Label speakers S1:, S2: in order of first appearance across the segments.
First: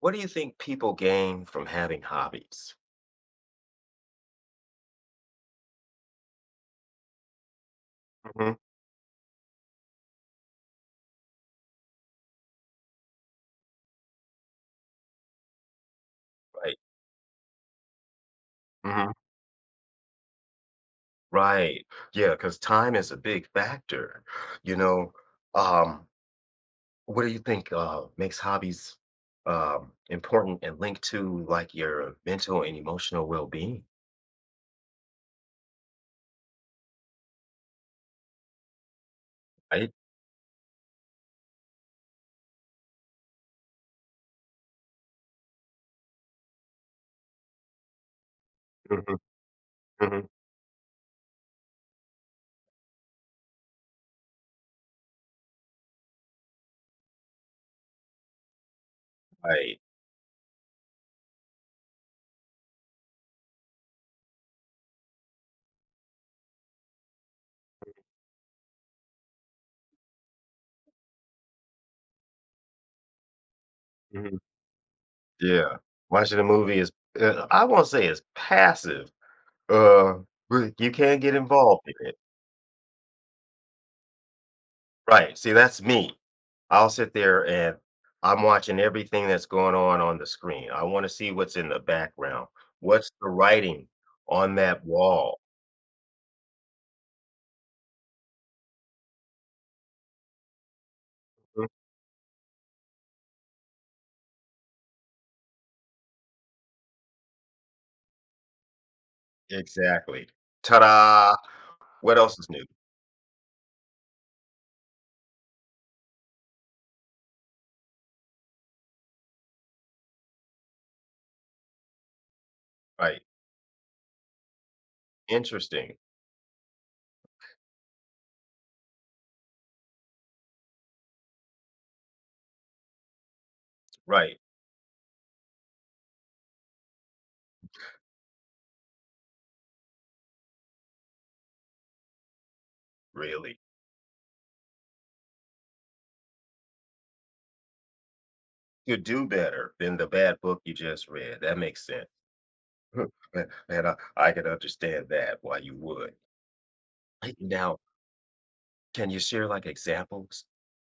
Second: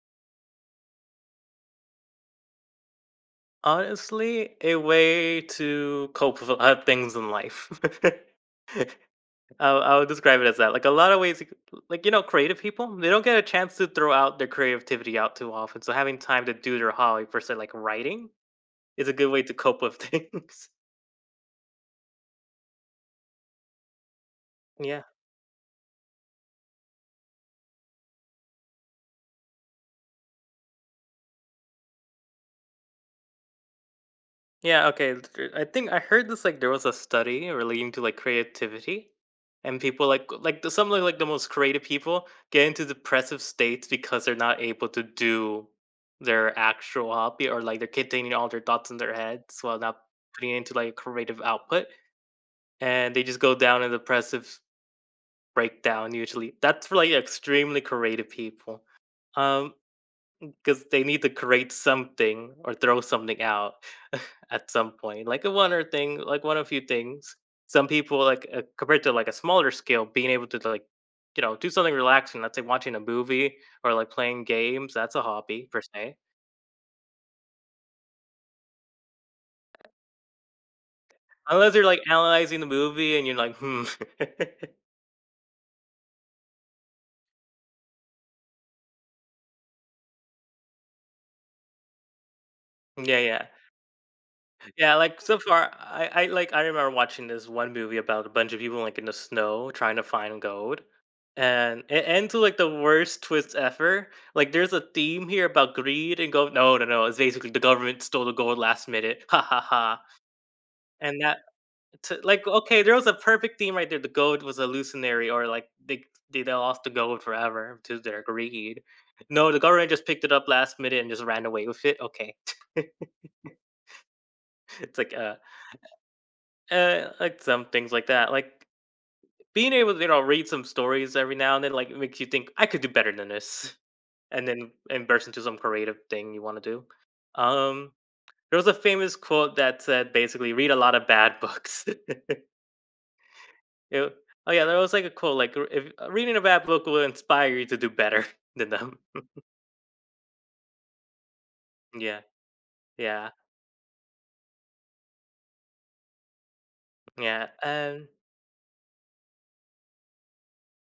S1: What do you think people gain from having hobbies?
S2: Honestly, a way to cope with a lot of things in life.
S1: Mhm.
S2: I would describe it as that. Like a lot of ways, you c- like you know, creative people, they don't get a chance to throw out their creativity out too often. So having time to
S1: Right.
S2: do their hobby per se, like writing, is
S1: Mhm.
S2: a good way to cope with things.
S1: Right. Yeah, 'cause time is a big factor, you
S2: Yeah.
S1: know? Um, what do you think, makes hobbies, important and linked to, like, your mental and emotional well-being,
S2: Yeah, okay. I think I heard this, like there was a study relating to like creativity and
S1: right?
S2: people like the, some of like the most creative people get into depressive states because they're not able to do their actual hobby, or like they're containing all their thoughts in their
S1: Mhm.
S2: heads while not
S1: Mhm.
S2: putting it into like creative output, and they just go down in depressive breakdown usually. That's for like extremely creative people. Um
S1: Right.
S2: 'Cause they need to create something or throw something out at some point, like one of few things. Some people, like, compared to, like, a smaller scale, being able to, like, you know, do something relaxing, let's say watching a movie or, like,
S1: Mhm.
S2: playing games, that's a hobby
S1: Yeah.
S2: per se.
S1: Watching a movie is, I won't say it's passive, uh, but you can get
S2: Unless you're,
S1: involved
S2: like,
S1: in it.
S2: analyzing the movie and you're like, "Hmm."
S1: Right. See, that's me. I'll sit there and I'm watching everything that's going on the screen. I want to see what's in the background. What's
S2: Yeah,
S1: the
S2: yeah.
S1: writing on that
S2: Yeah, like
S1: wall?
S2: so far, I like I remember watching this one movie about a bunch of people like in the snow trying to find gold,
S1: Mhm.
S2: and it ends with like the worst twist ever. Like, there's a theme here about greed and gold. No, no, no. It's basically the government stole the gold last minute. Ha ha ha.
S1: Exactly.
S2: And
S1: Ta-da!
S2: that
S1: What
S2: to,
S1: else
S2: like
S1: is new?
S2: okay, there was a perfect theme right there. The gold was illusionary, or like they lost the gold forever to their greed. No, the government just picked it up last minute and just ran away with it. Okay,
S1: Right.
S2: it's
S1: Interesting.
S2: Like some things like that. Like being able to, you know, read some stories every now and then, like it makes you think I could do better than this,
S1: Right.
S2: and then and burst into some creative thing you want to do. Um, there was a famous quote that said basically, "Read a lot of bad books."
S1: Really.
S2: It- oh yeah, there was like a quote like, "If reading a bad book will inspire you to do better than
S1: You
S2: them."
S1: do better than the bad book you just read. That makes sense.
S2: Yeah, yeah,
S1: And I can understand that why you would. Hey,
S2: yeah.
S1: now, can you share like examples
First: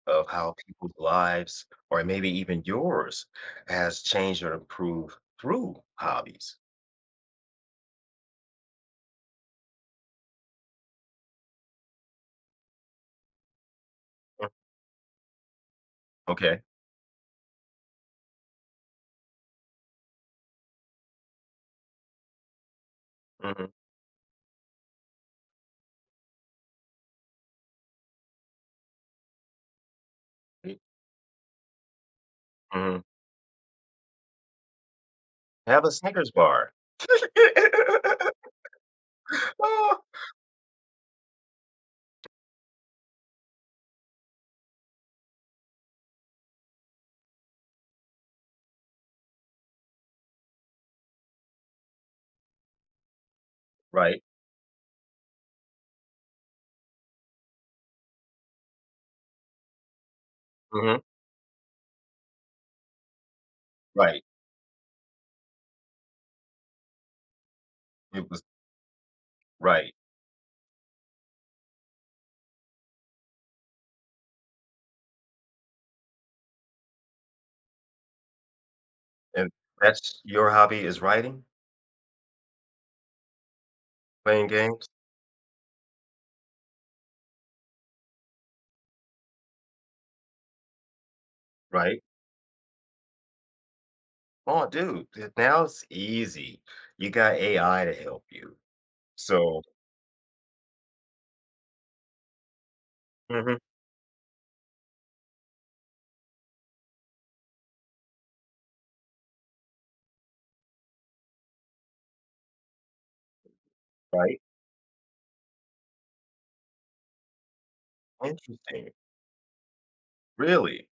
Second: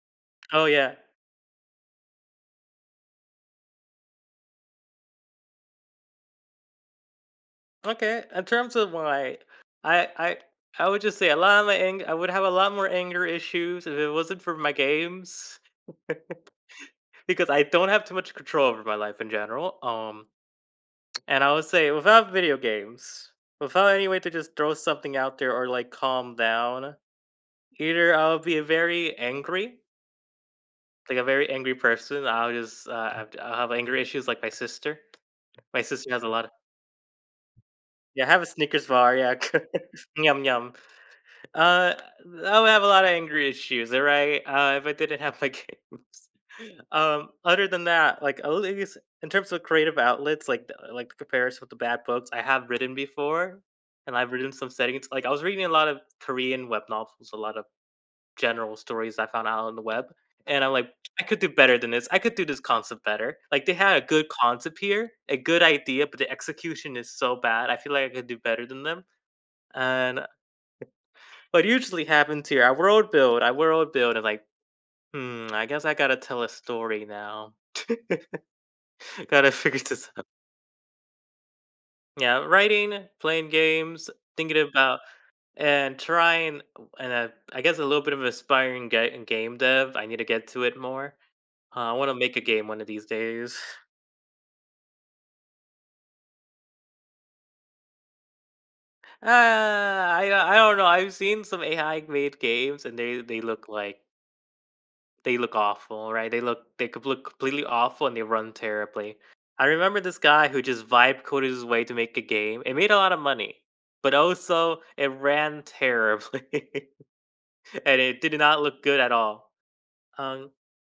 S1: of how
S2: oh
S1: people's
S2: yeah,
S1: lives, or maybe even yours, has changed or improved through hobbies.
S2: Okay, in terms of my, I I I would just say a lot of I would have a lot more anger issues if it wasn't
S1: Mm.
S2: for my games,
S1: Okay.
S2: because I don't have too much control over my life in general. And I would say without video games,
S1: Hmm.
S2: without any way to just throw something out there or like calm down, either I'll be very angry, like a very angry person. I'll just uh,
S1: Hmm.
S2: I'll I'll have anger issues like my sister. My
S1: Have a
S2: sister has a
S1: Snickers
S2: lot of,
S1: bar.
S2: yeah. I have a Snickers bar. Yeah,
S1: Ah,
S2: yum yum. Uh, I would have a lot of angry issues, alright? If I didn't have my games. Other than that, like, at least in terms of creative outlets, like, the comparison with the bad books, I have written before, and
S1: right.
S2: I've written some settings. Like, I was reading a lot of Korean web novels, a lot of general stories I found out on the web, and I'm like,
S1: Hmm.
S2: "I could do better than this. I could do this concept better." Like, they had a
S1: Right.
S2: good concept here, a good idea, but the execution is so bad, I feel like I could
S1: It
S2: do
S1: was
S2: better than them,
S1: right.
S2: and what usually happens here, I world build, and like, hmm, I guess I gotta tell a story now. Gotta
S1: And
S2: figure this
S1: that's
S2: out.
S1: your hobby is writing,
S2: Yeah, writing, playing games,
S1: playing
S2: thinking
S1: games,
S2: about, and trying, and I guess a little bit of aspiring game dev. I need to get to it more. I
S1: right?
S2: want to make a game one of these days.
S1: Oh, dude, now it's easy. You got AI to help you.
S2: Uh,
S1: So,
S2: I I don't know. I've seen some AI made games, and they they
S1: mhm.
S2: look like They look awful, right? They could look completely awful and they run terribly. I remember this guy who just vibe coded his way to make a game. It made a lot of money, but
S1: Right?
S2: also it ran terribly and it did not look
S1: Interesting.
S2: good at all. Um
S1: Really?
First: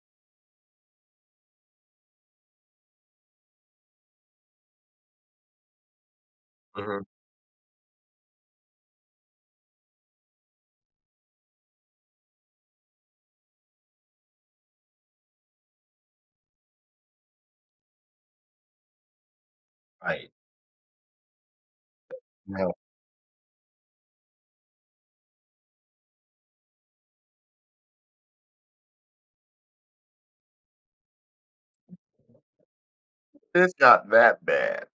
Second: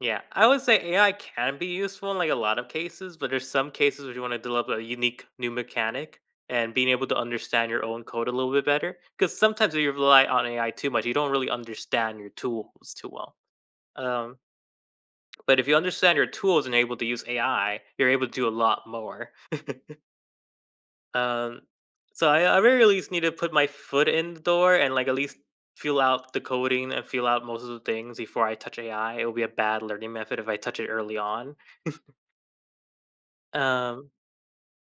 S2: yeah, I would say AI can be useful in like a lot of cases, but there's some cases where you want to develop a unique new mechanic and being
S1: Hmm.
S2: able to understand your own code a little bit better. Because sometimes if you rely on AI too much, you don't really understand your tools too well. Um, But if you understand your tools and able to use AI, you're able to do a lot more.
S1: Right.
S2: Um, so I
S1: Now.
S2: really at least need to put my foot in the door and like at least feel out the coding and feel out most of the things before I touch AI. It will be a bad learning method if I touch it early on.
S1: It's not
S2: Um,
S1: that bad.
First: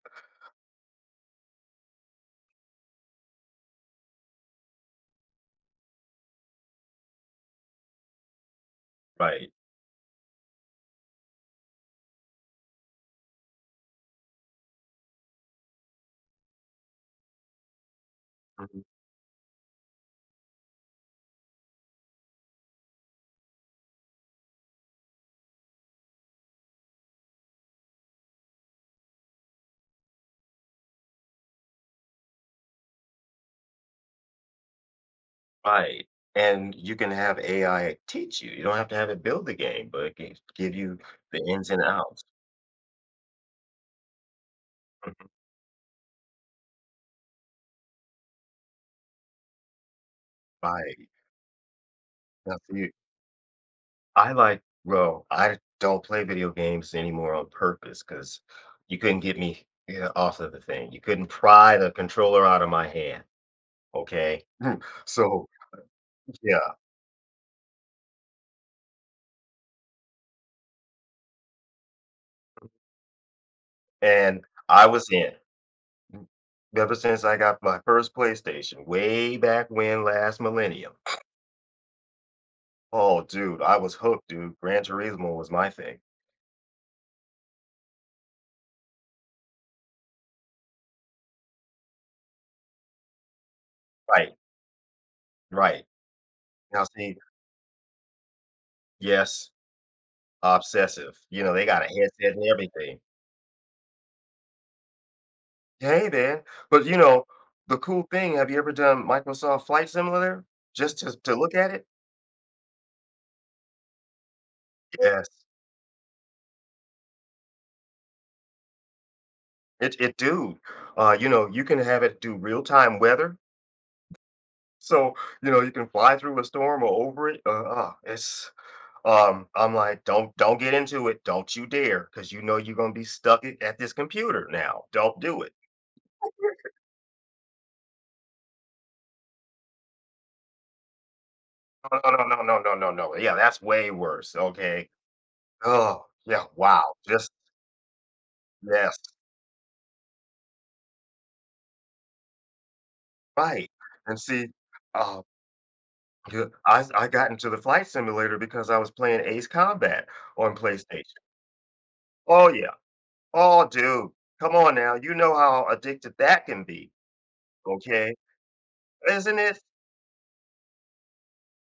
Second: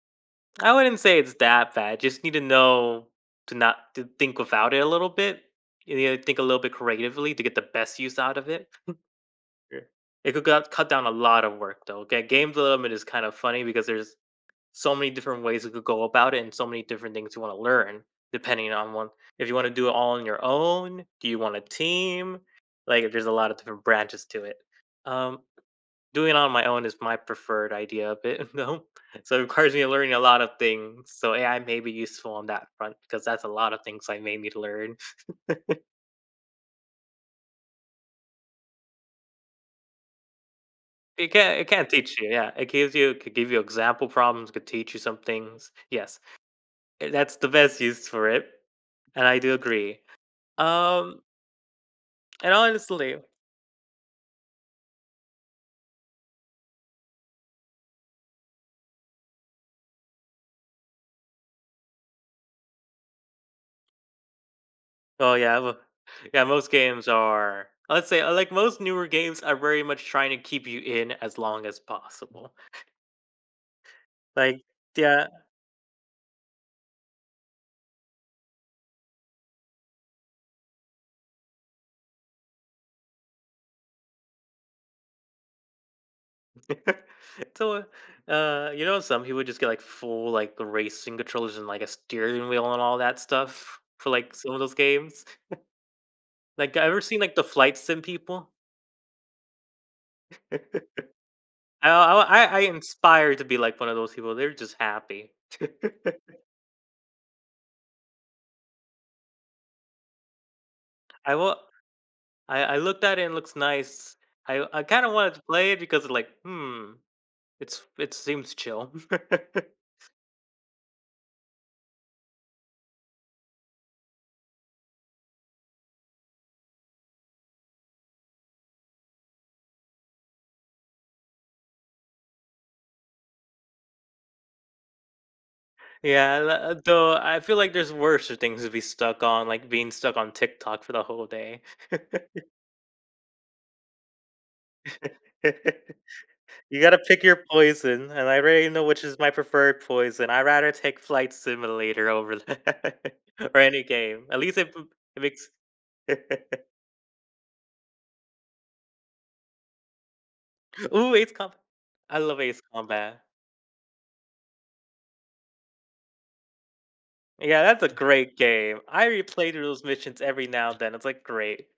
S2: I wouldn't say it's that bad. Just need to know to not to think without it a little bit. You need to think a little bit creatively to get the best use out of it.
S1: Right.
S2: Sure. It could cut down a lot of work though. Okay, game development is kind of funny because there's so many different ways you could go about it and so many different things you want to learn, depending
S1: Mhm.
S2: on one, if you want to do it all on your own, do you want a team, like there's a lot of different branches to it. um Doing it on my own is my preferred idea of it, though, so it requires me learning a lot of things, so AI may be useful on that front because that's a lot of things I may need to learn.
S1: Right. And you can have AI teach you. You don't have to have it build the game, but it can give you
S2: it
S1: the
S2: can it
S1: ins and
S2: can teach
S1: outs.
S2: you, yeah, it gives you could give you example problems, could teach you some
S1: Mhm.
S2: things, yes. Eh, that's the best use for it, and I do agree.
S1: Right.
S2: um And
S1: Now for you,
S2: honestly,
S1: I like well, I don't play video games anymore on purpose because you couldn't get me, yeah, off of the thing. You couldn't pry the controller out of my hand, okay?
S2: oh
S1: So,
S2: yeah, well, yeah,
S1: yeah,
S2: most games are, let's say, like, most newer games are very much trying to keep you in as long as possible.
S1: and
S2: Like,
S1: I was
S2: yeah.
S1: in. Ever since I got my first PlayStation way back when last millennium. Oh, dude, I was hooked, dude. Gran Turismo was my thing.
S2: So, you know, some people just get, like, full, like, racing controllers and, like, a steering wheel and all that stuff for,
S1: Right,
S2: like, some of those games.
S1: right.
S2: Like, I
S1: Now
S2: ever
S1: see,
S2: seen, like, the flight sim people?
S1: yes,
S2: I
S1: obsessive. You know, they got a
S2: I
S1: headset and
S2: I I
S1: everything.
S2: inspire to be like one of those people. They're just happy.
S1: Hey, man. But you know, the cool thing, have you ever done Microsoft Flight Simulator? Just to
S2: I
S1: look
S2: will
S1: at it?
S2: I looked at it and it looks nice. I kinda
S1: Yes.
S2: wanted to play it because like, "Hmm, it seems chill."
S1: It dude. You know, you can have it do real-time weather. So, you know, you can fly through a storm or over it. It's I'm like, "Don't get into it, don't you dare, because you know you're gonna be stuck I at this computer now, don't do it."
S2: Yeah, tha though I feel like there's worse things to be stuck on, like being stuck on TikTok for the whole day.
S1: "No, no, no, no, no, no, no, no. Yeah, that's way worse, okay." Oh, yeah,
S2: You
S1: wow,
S2: gotta pick
S1: just
S2: your poison, and I already know
S1: yes,
S2: which is my preferred poison. I'd rather take Flight Simulator over that or
S1: right,
S2: any
S1: and
S2: game. At
S1: see,
S2: least it
S1: uh,
S2: it makes
S1: good I got into the flight simulator because I was playing Ace Combat on PlayStation.
S2: Ooh, Ace Combat! I love
S1: Oh,
S2: Ace
S1: yeah.
S2: Combat.
S1: Oh, dude, come on now, you know how addicted that can be,
S2: Yeah, that's a
S1: okay?
S2: great game. I
S1: Isn't
S2: replay
S1: it?
S2: through those missions every now and then. It's like great.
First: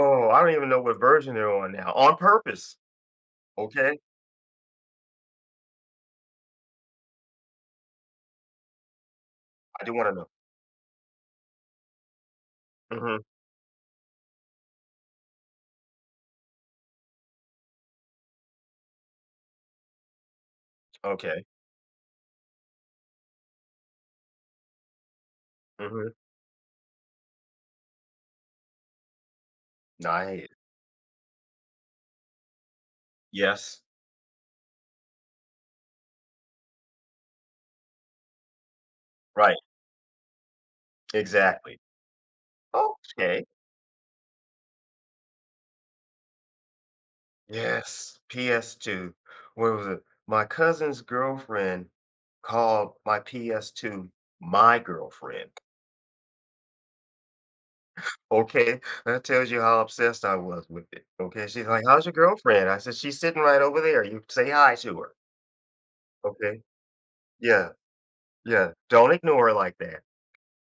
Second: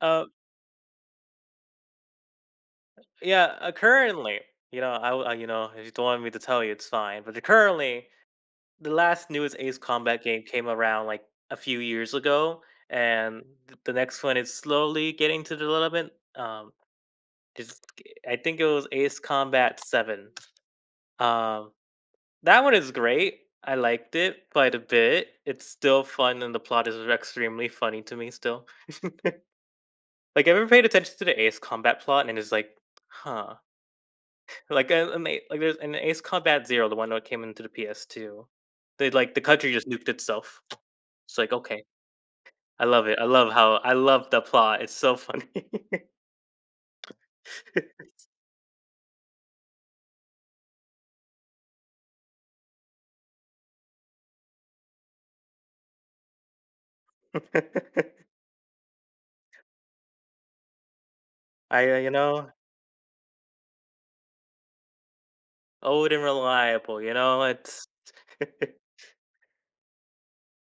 S2: Uh,
S1: I don't even know what version they're on now, on purpose.
S2: yeah.
S1: Okay,
S2: Currently, you know, you know, if you don't want me to tell you, it's fine. But currently, the last newest Ace
S1: I do wanna
S2: Combat
S1: know.
S2: game came around like a few years ago,
S1: Mhm,
S2: and the next one is slowly getting to development. It's, I think it was Ace Combat Seven.
S1: okay,
S2: Um, that one is great. I liked it quite a bit. It's still
S1: mhm,
S2: fun, and the plot is extremely funny to me still. Like,
S1: nice.
S2: have you ever paid attention to the Ace Combat plot and it's like, huh?
S1: Yes,
S2: Like, like there's an Ace Combat Zero, the one that came into the PS2. They like the
S1: right,
S2: country just nuked itself. It's like,
S1: exactly.
S2: okay, I love it.
S1: Okay,
S2: I love the plot. It's so funny.
S1: yes, PS2. Where was it? My cousin's girlfriend called my PS2 "my girlfriend." Okay, that tells you how obsessed I was with it, okay? She's like,
S2: I,
S1: "How's
S2: you
S1: your
S2: know,
S1: girlfriend?" I said, "She's sitting right over there, you say hi to her."
S2: old and
S1: Okay,
S2: reliable. You know,
S1: yeah,
S2: it's.
S1: yeah, don't ignore her like that.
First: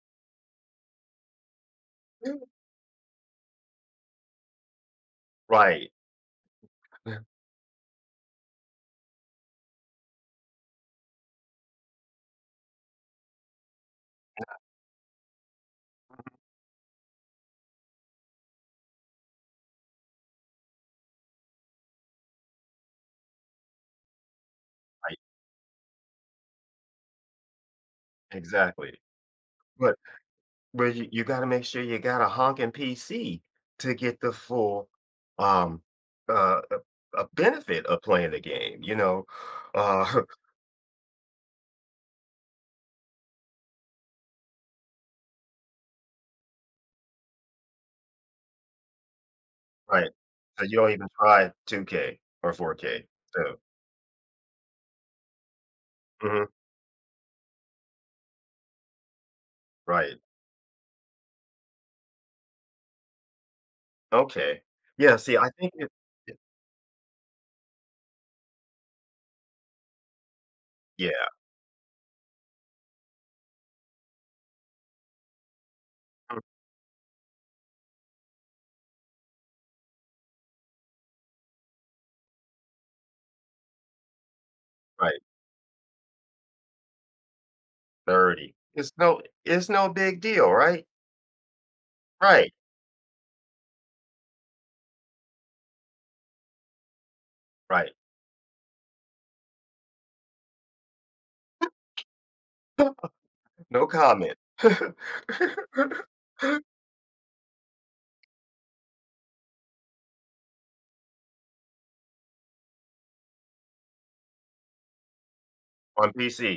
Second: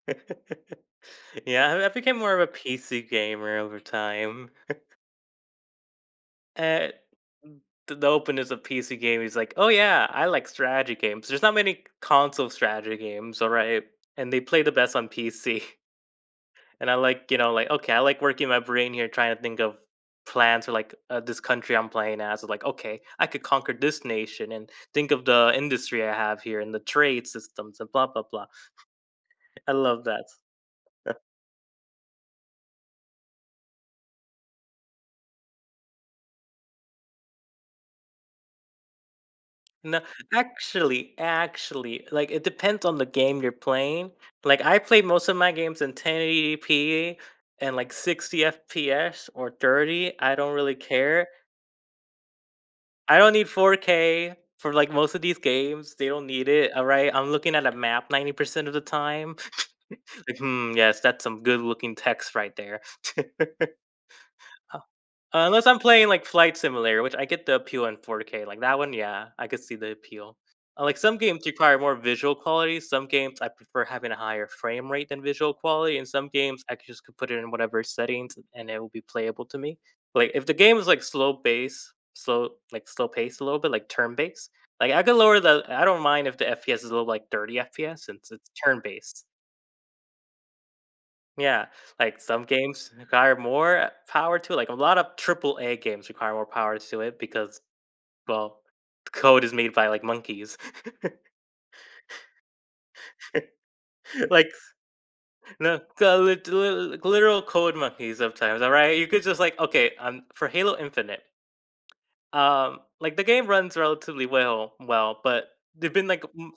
S2: Yeah, I became more of a PC gamer over time.
S1: Right,
S2: Uh, the openness of PC game is like, oh yeah, I like strategy games. There's not many console strategy games, all right, and they play the best on PC. And I like, you know, like okay, I like working my brain here, trying to think of plans for like this country I'm playing as. Like, okay, I could conquer this nation, and think
S1: right,
S2: of the industry I have here and the trade systems and blah blah blah.
S1: exactly,
S2: I
S1: but
S2: love that.
S1: where you gotta make sure you got a honking PC to get the full, um, uh, uh, benefit of playing the game, you know?
S2: No,
S1: Uh,
S2: actually, like it depends on the game you're playing. Like I play most of my games in 1080p and like 60 FPS or
S1: right.
S2: 30. I don't
S1: So
S2: really
S1: you don't even
S2: care.
S1: try 2K or 4K.
S2: I don't need
S1: So
S2: 4K for like most of these games. They don't
S1: mhm,
S2: need it. All right. I'm looking at a map 90% of the time.
S1: right.
S2: Like, hmm, yes, that's some good looking text right there.
S1: Okay. Yeah, see, I
S2: Unless
S1: think
S2: I'm
S1: it
S2: playing like
S1: it
S2: Flight Simulator, which I get the appeal in 4K. Like that one, yeah, I could see the appeal. Like some
S1: Yeah,
S2: games require more visual quality. Some games I prefer having a higher frame rate than visual quality. And some
S1: mm,
S2: games I could just could put it in whatever settings and it will be playable to me. Like if the game is like slow pace a little bit, like turn based. Like I could
S1: right,
S2: lower the. I don't mind if the FPS is a little like 30 FPS since it's
S1: 30.
S2: turn based.
S1: It's no big deal, right?
S2: Yeah, like some
S1: Right,
S2: games require more power to it. Like a lot of triple A games require more power to it because,
S1: right.
S2: well, code is made by like monkeys,
S1: No comment.
S2: like no lit- li- literal code monkeys. Sometimes, all right, you could just like okay, for Halo Infinite, like the game runs relatively well, but there've been
S1: On
S2: like.
S1: PC.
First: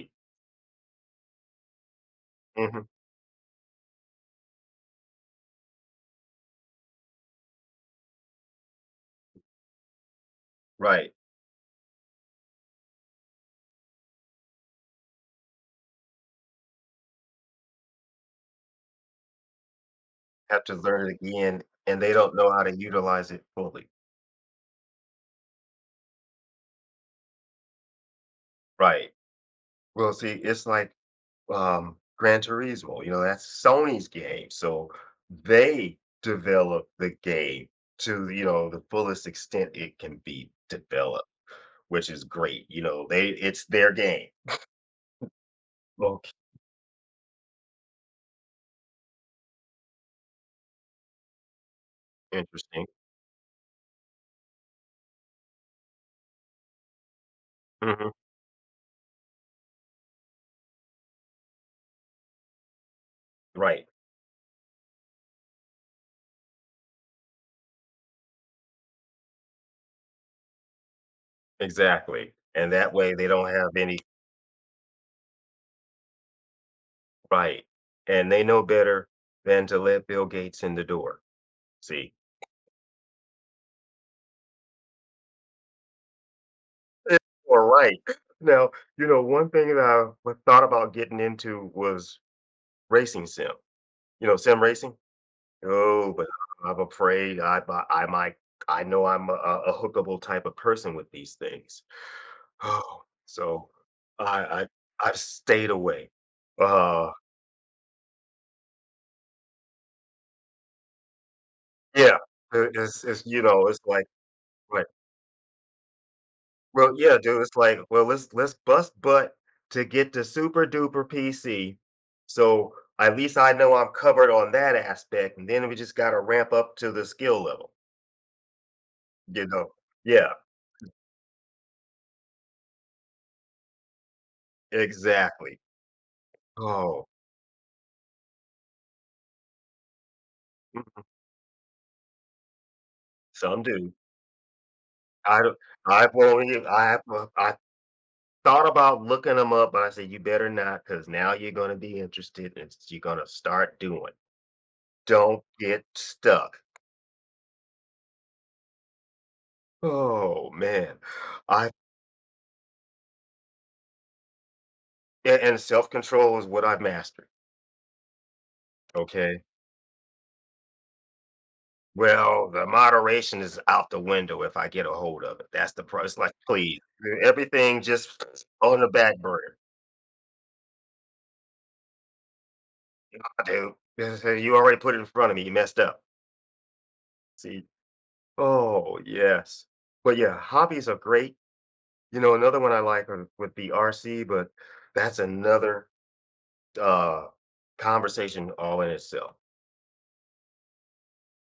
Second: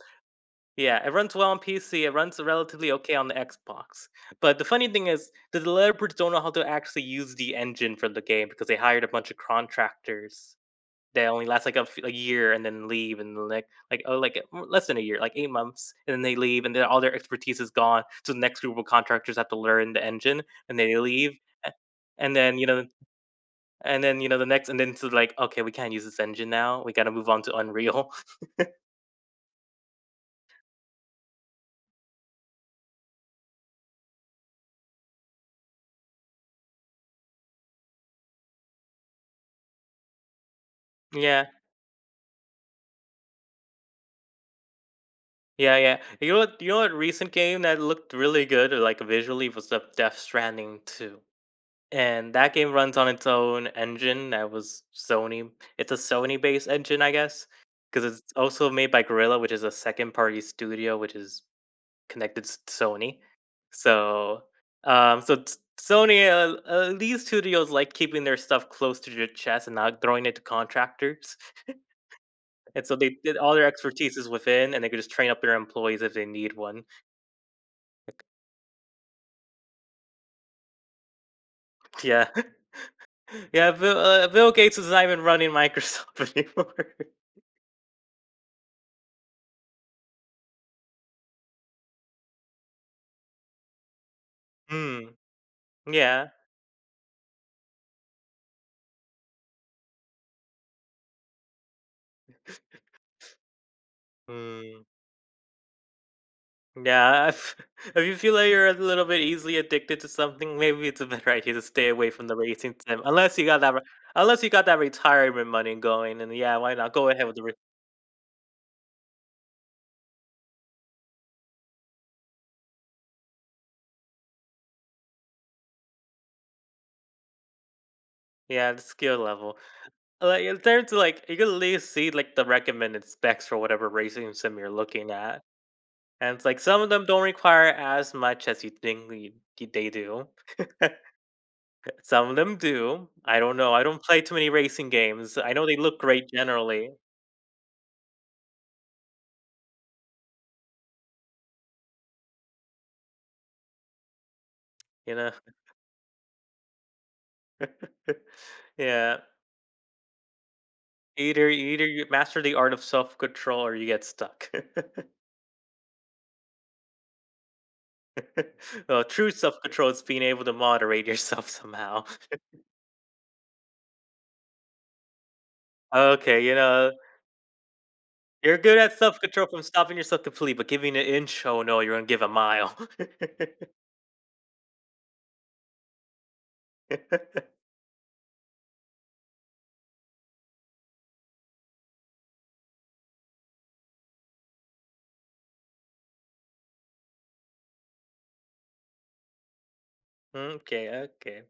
S2: Yeah, it runs well on PC, it runs
S1: Mhm,
S2: relatively okay on the Xbox. But the funny thing is, the developers don't know how to actually use the engine for the game because they hired a bunch of contractors
S1: right.
S2: that only last like a year and then leave and then, oh like less than a year, like 8 months, and then they leave and then all their expertise is gone. So the next group of contractors have to learn the engine
S1: Have to
S2: and they
S1: learn it
S2: leave,
S1: again,
S2: a-
S1: and they don't
S2: and
S1: know
S2: then
S1: how
S2: you
S1: to
S2: know
S1: utilize it fully.
S2: and then you know the next and then so like okay, we can't use this engine, now we got to move on to unreal.
S1: Right. Well, see, it's like Gran Turismo. You know, that's Sony's game, so they develop the game to you know the fullest extent it can be developed,
S2: Yeah.
S1: which is great. You know, they it's their game.
S2: Yeah.
S1: Okay,
S2: You know what? You know what? Recent game that looked really good, or like visually, was the Death Stranding two, and that game
S1: interesting.
S2: runs on its own engine that was Sony. It's a Sony-based engine, I guess, because
S1: Hmm.
S2: it's also made by Gorilla, which is a second-party studio, which is connected to Sony.
S1: Right.
S2: So, um, so t- Sony, these studios like keeping their stuff close to their chest and not throwing it to contractors,
S1: Exactly. And
S2: and
S1: that
S2: so
S1: way
S2: they
S1: they
S2: did,
S1: don't
S2: all their
S1: have any
S2: expertise is within, and they could just train up their employees if they need one.
S1: right, and they know better than to let Bill Gates in the door. See.
S2: Yeah. Yeah, Bill Gates is not even running Microsoft anymore.
S1: Yeah, right. Now, you know, one thing that thought about getting into was racing sim. You know, sim racing?
S2: Mm,
S1: Oh, but
S2: yeah.
S1: I'm afraid I might. I know I'm a hookable type of person with these things. Oh, so, I
S2: Mm,
S1: I've stayed away. Uh,
S2: yeah, if if you feel like you're a little bit easily addicted to something, maybe it's a better idea to stay away
S1: yeah,
S2: from the
S1: I
S2: racing sim,
S1: it's,
S2: unless
S1: you
S2: you got
S1: know,
S2: that
S1: it's
S2: re,
S1: like
S2: unless you got that
S1: like.
S2: retirement money going, and yeah, why
S1: Well,
S2: not? Go
S1: yeah,
S2: ahead with
S1: dude,
S2: the re,
S1: it's like, well, let's bust butt to get the super duper PC. So at least I know I'm covered on that aspect. And then we just gotta ramp up to the skill level,
S2: yeah, the skill
S1: you
S2: level.
S1: know. Yeah,
S2: Like, in terms of, like, you can at least see, like, the recommended specs for whatever racing sim you're looking at,
S1: exactly.
S2: and it's like some of
S1: Oh,
S2: them don't require as much as you think they do.
S1: mm,
S2: Some of them do. I don't
S1: some
S2: know. I
S1: do.
S2: don't play too many racing games.
S1: I
S2: I
S1: don't
S2: know they look
S1: I
S2: great
S1: won't even
S2: generally,
S1: I thought about looking them up, but I said you better not, because now you're gonna be interested and you're gonna start doing.
S2: you know.
S1: Don't get stuck.
S2: Yeah.
S1: Oh man.
S2: Either
S1: I
S2: either you master the art of self-control or you get stuck.
S1: And self-control is what I've mastered,
S2: Well, true
S1: okay?
S2: self-control is being able to moderate yourself somehow.
S1: Well, the moderation is out the window if I get a hold of it. That's the pro it's like,
S2: Okay, you
S1: "Please,
S2: know,
S1: everything just
S2: you're good
S1: on the
S2: at
S1: back
S2: self-control
S1: burner."
S2: from stopping yourself completely, but giving an inch, oh no, you're gonna give a mile.
S1: "I do." They "You already put it in front of me, you messed up." See? Oh, yes. But, yeah, hobbies are great. You know, another one I like are would be RC, but that's another, uh, conversation all in itself.
S2: Okay, okay.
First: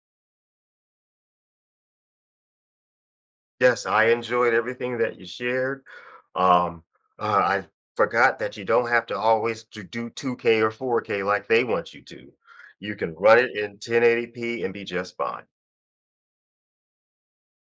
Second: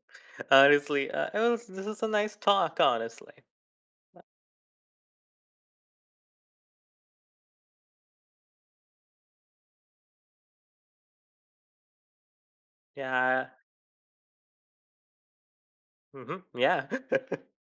S2: Honestly, this is a nice talk. Honestly,
S1: Yes, I enjoyed everything that you shared. Um, I forgot that you don't have to always to do 2K or 4K like they want you to. You can run
S2: yeah.
S1: it in 1080p and be just fine.
S2: Hmm, yeah.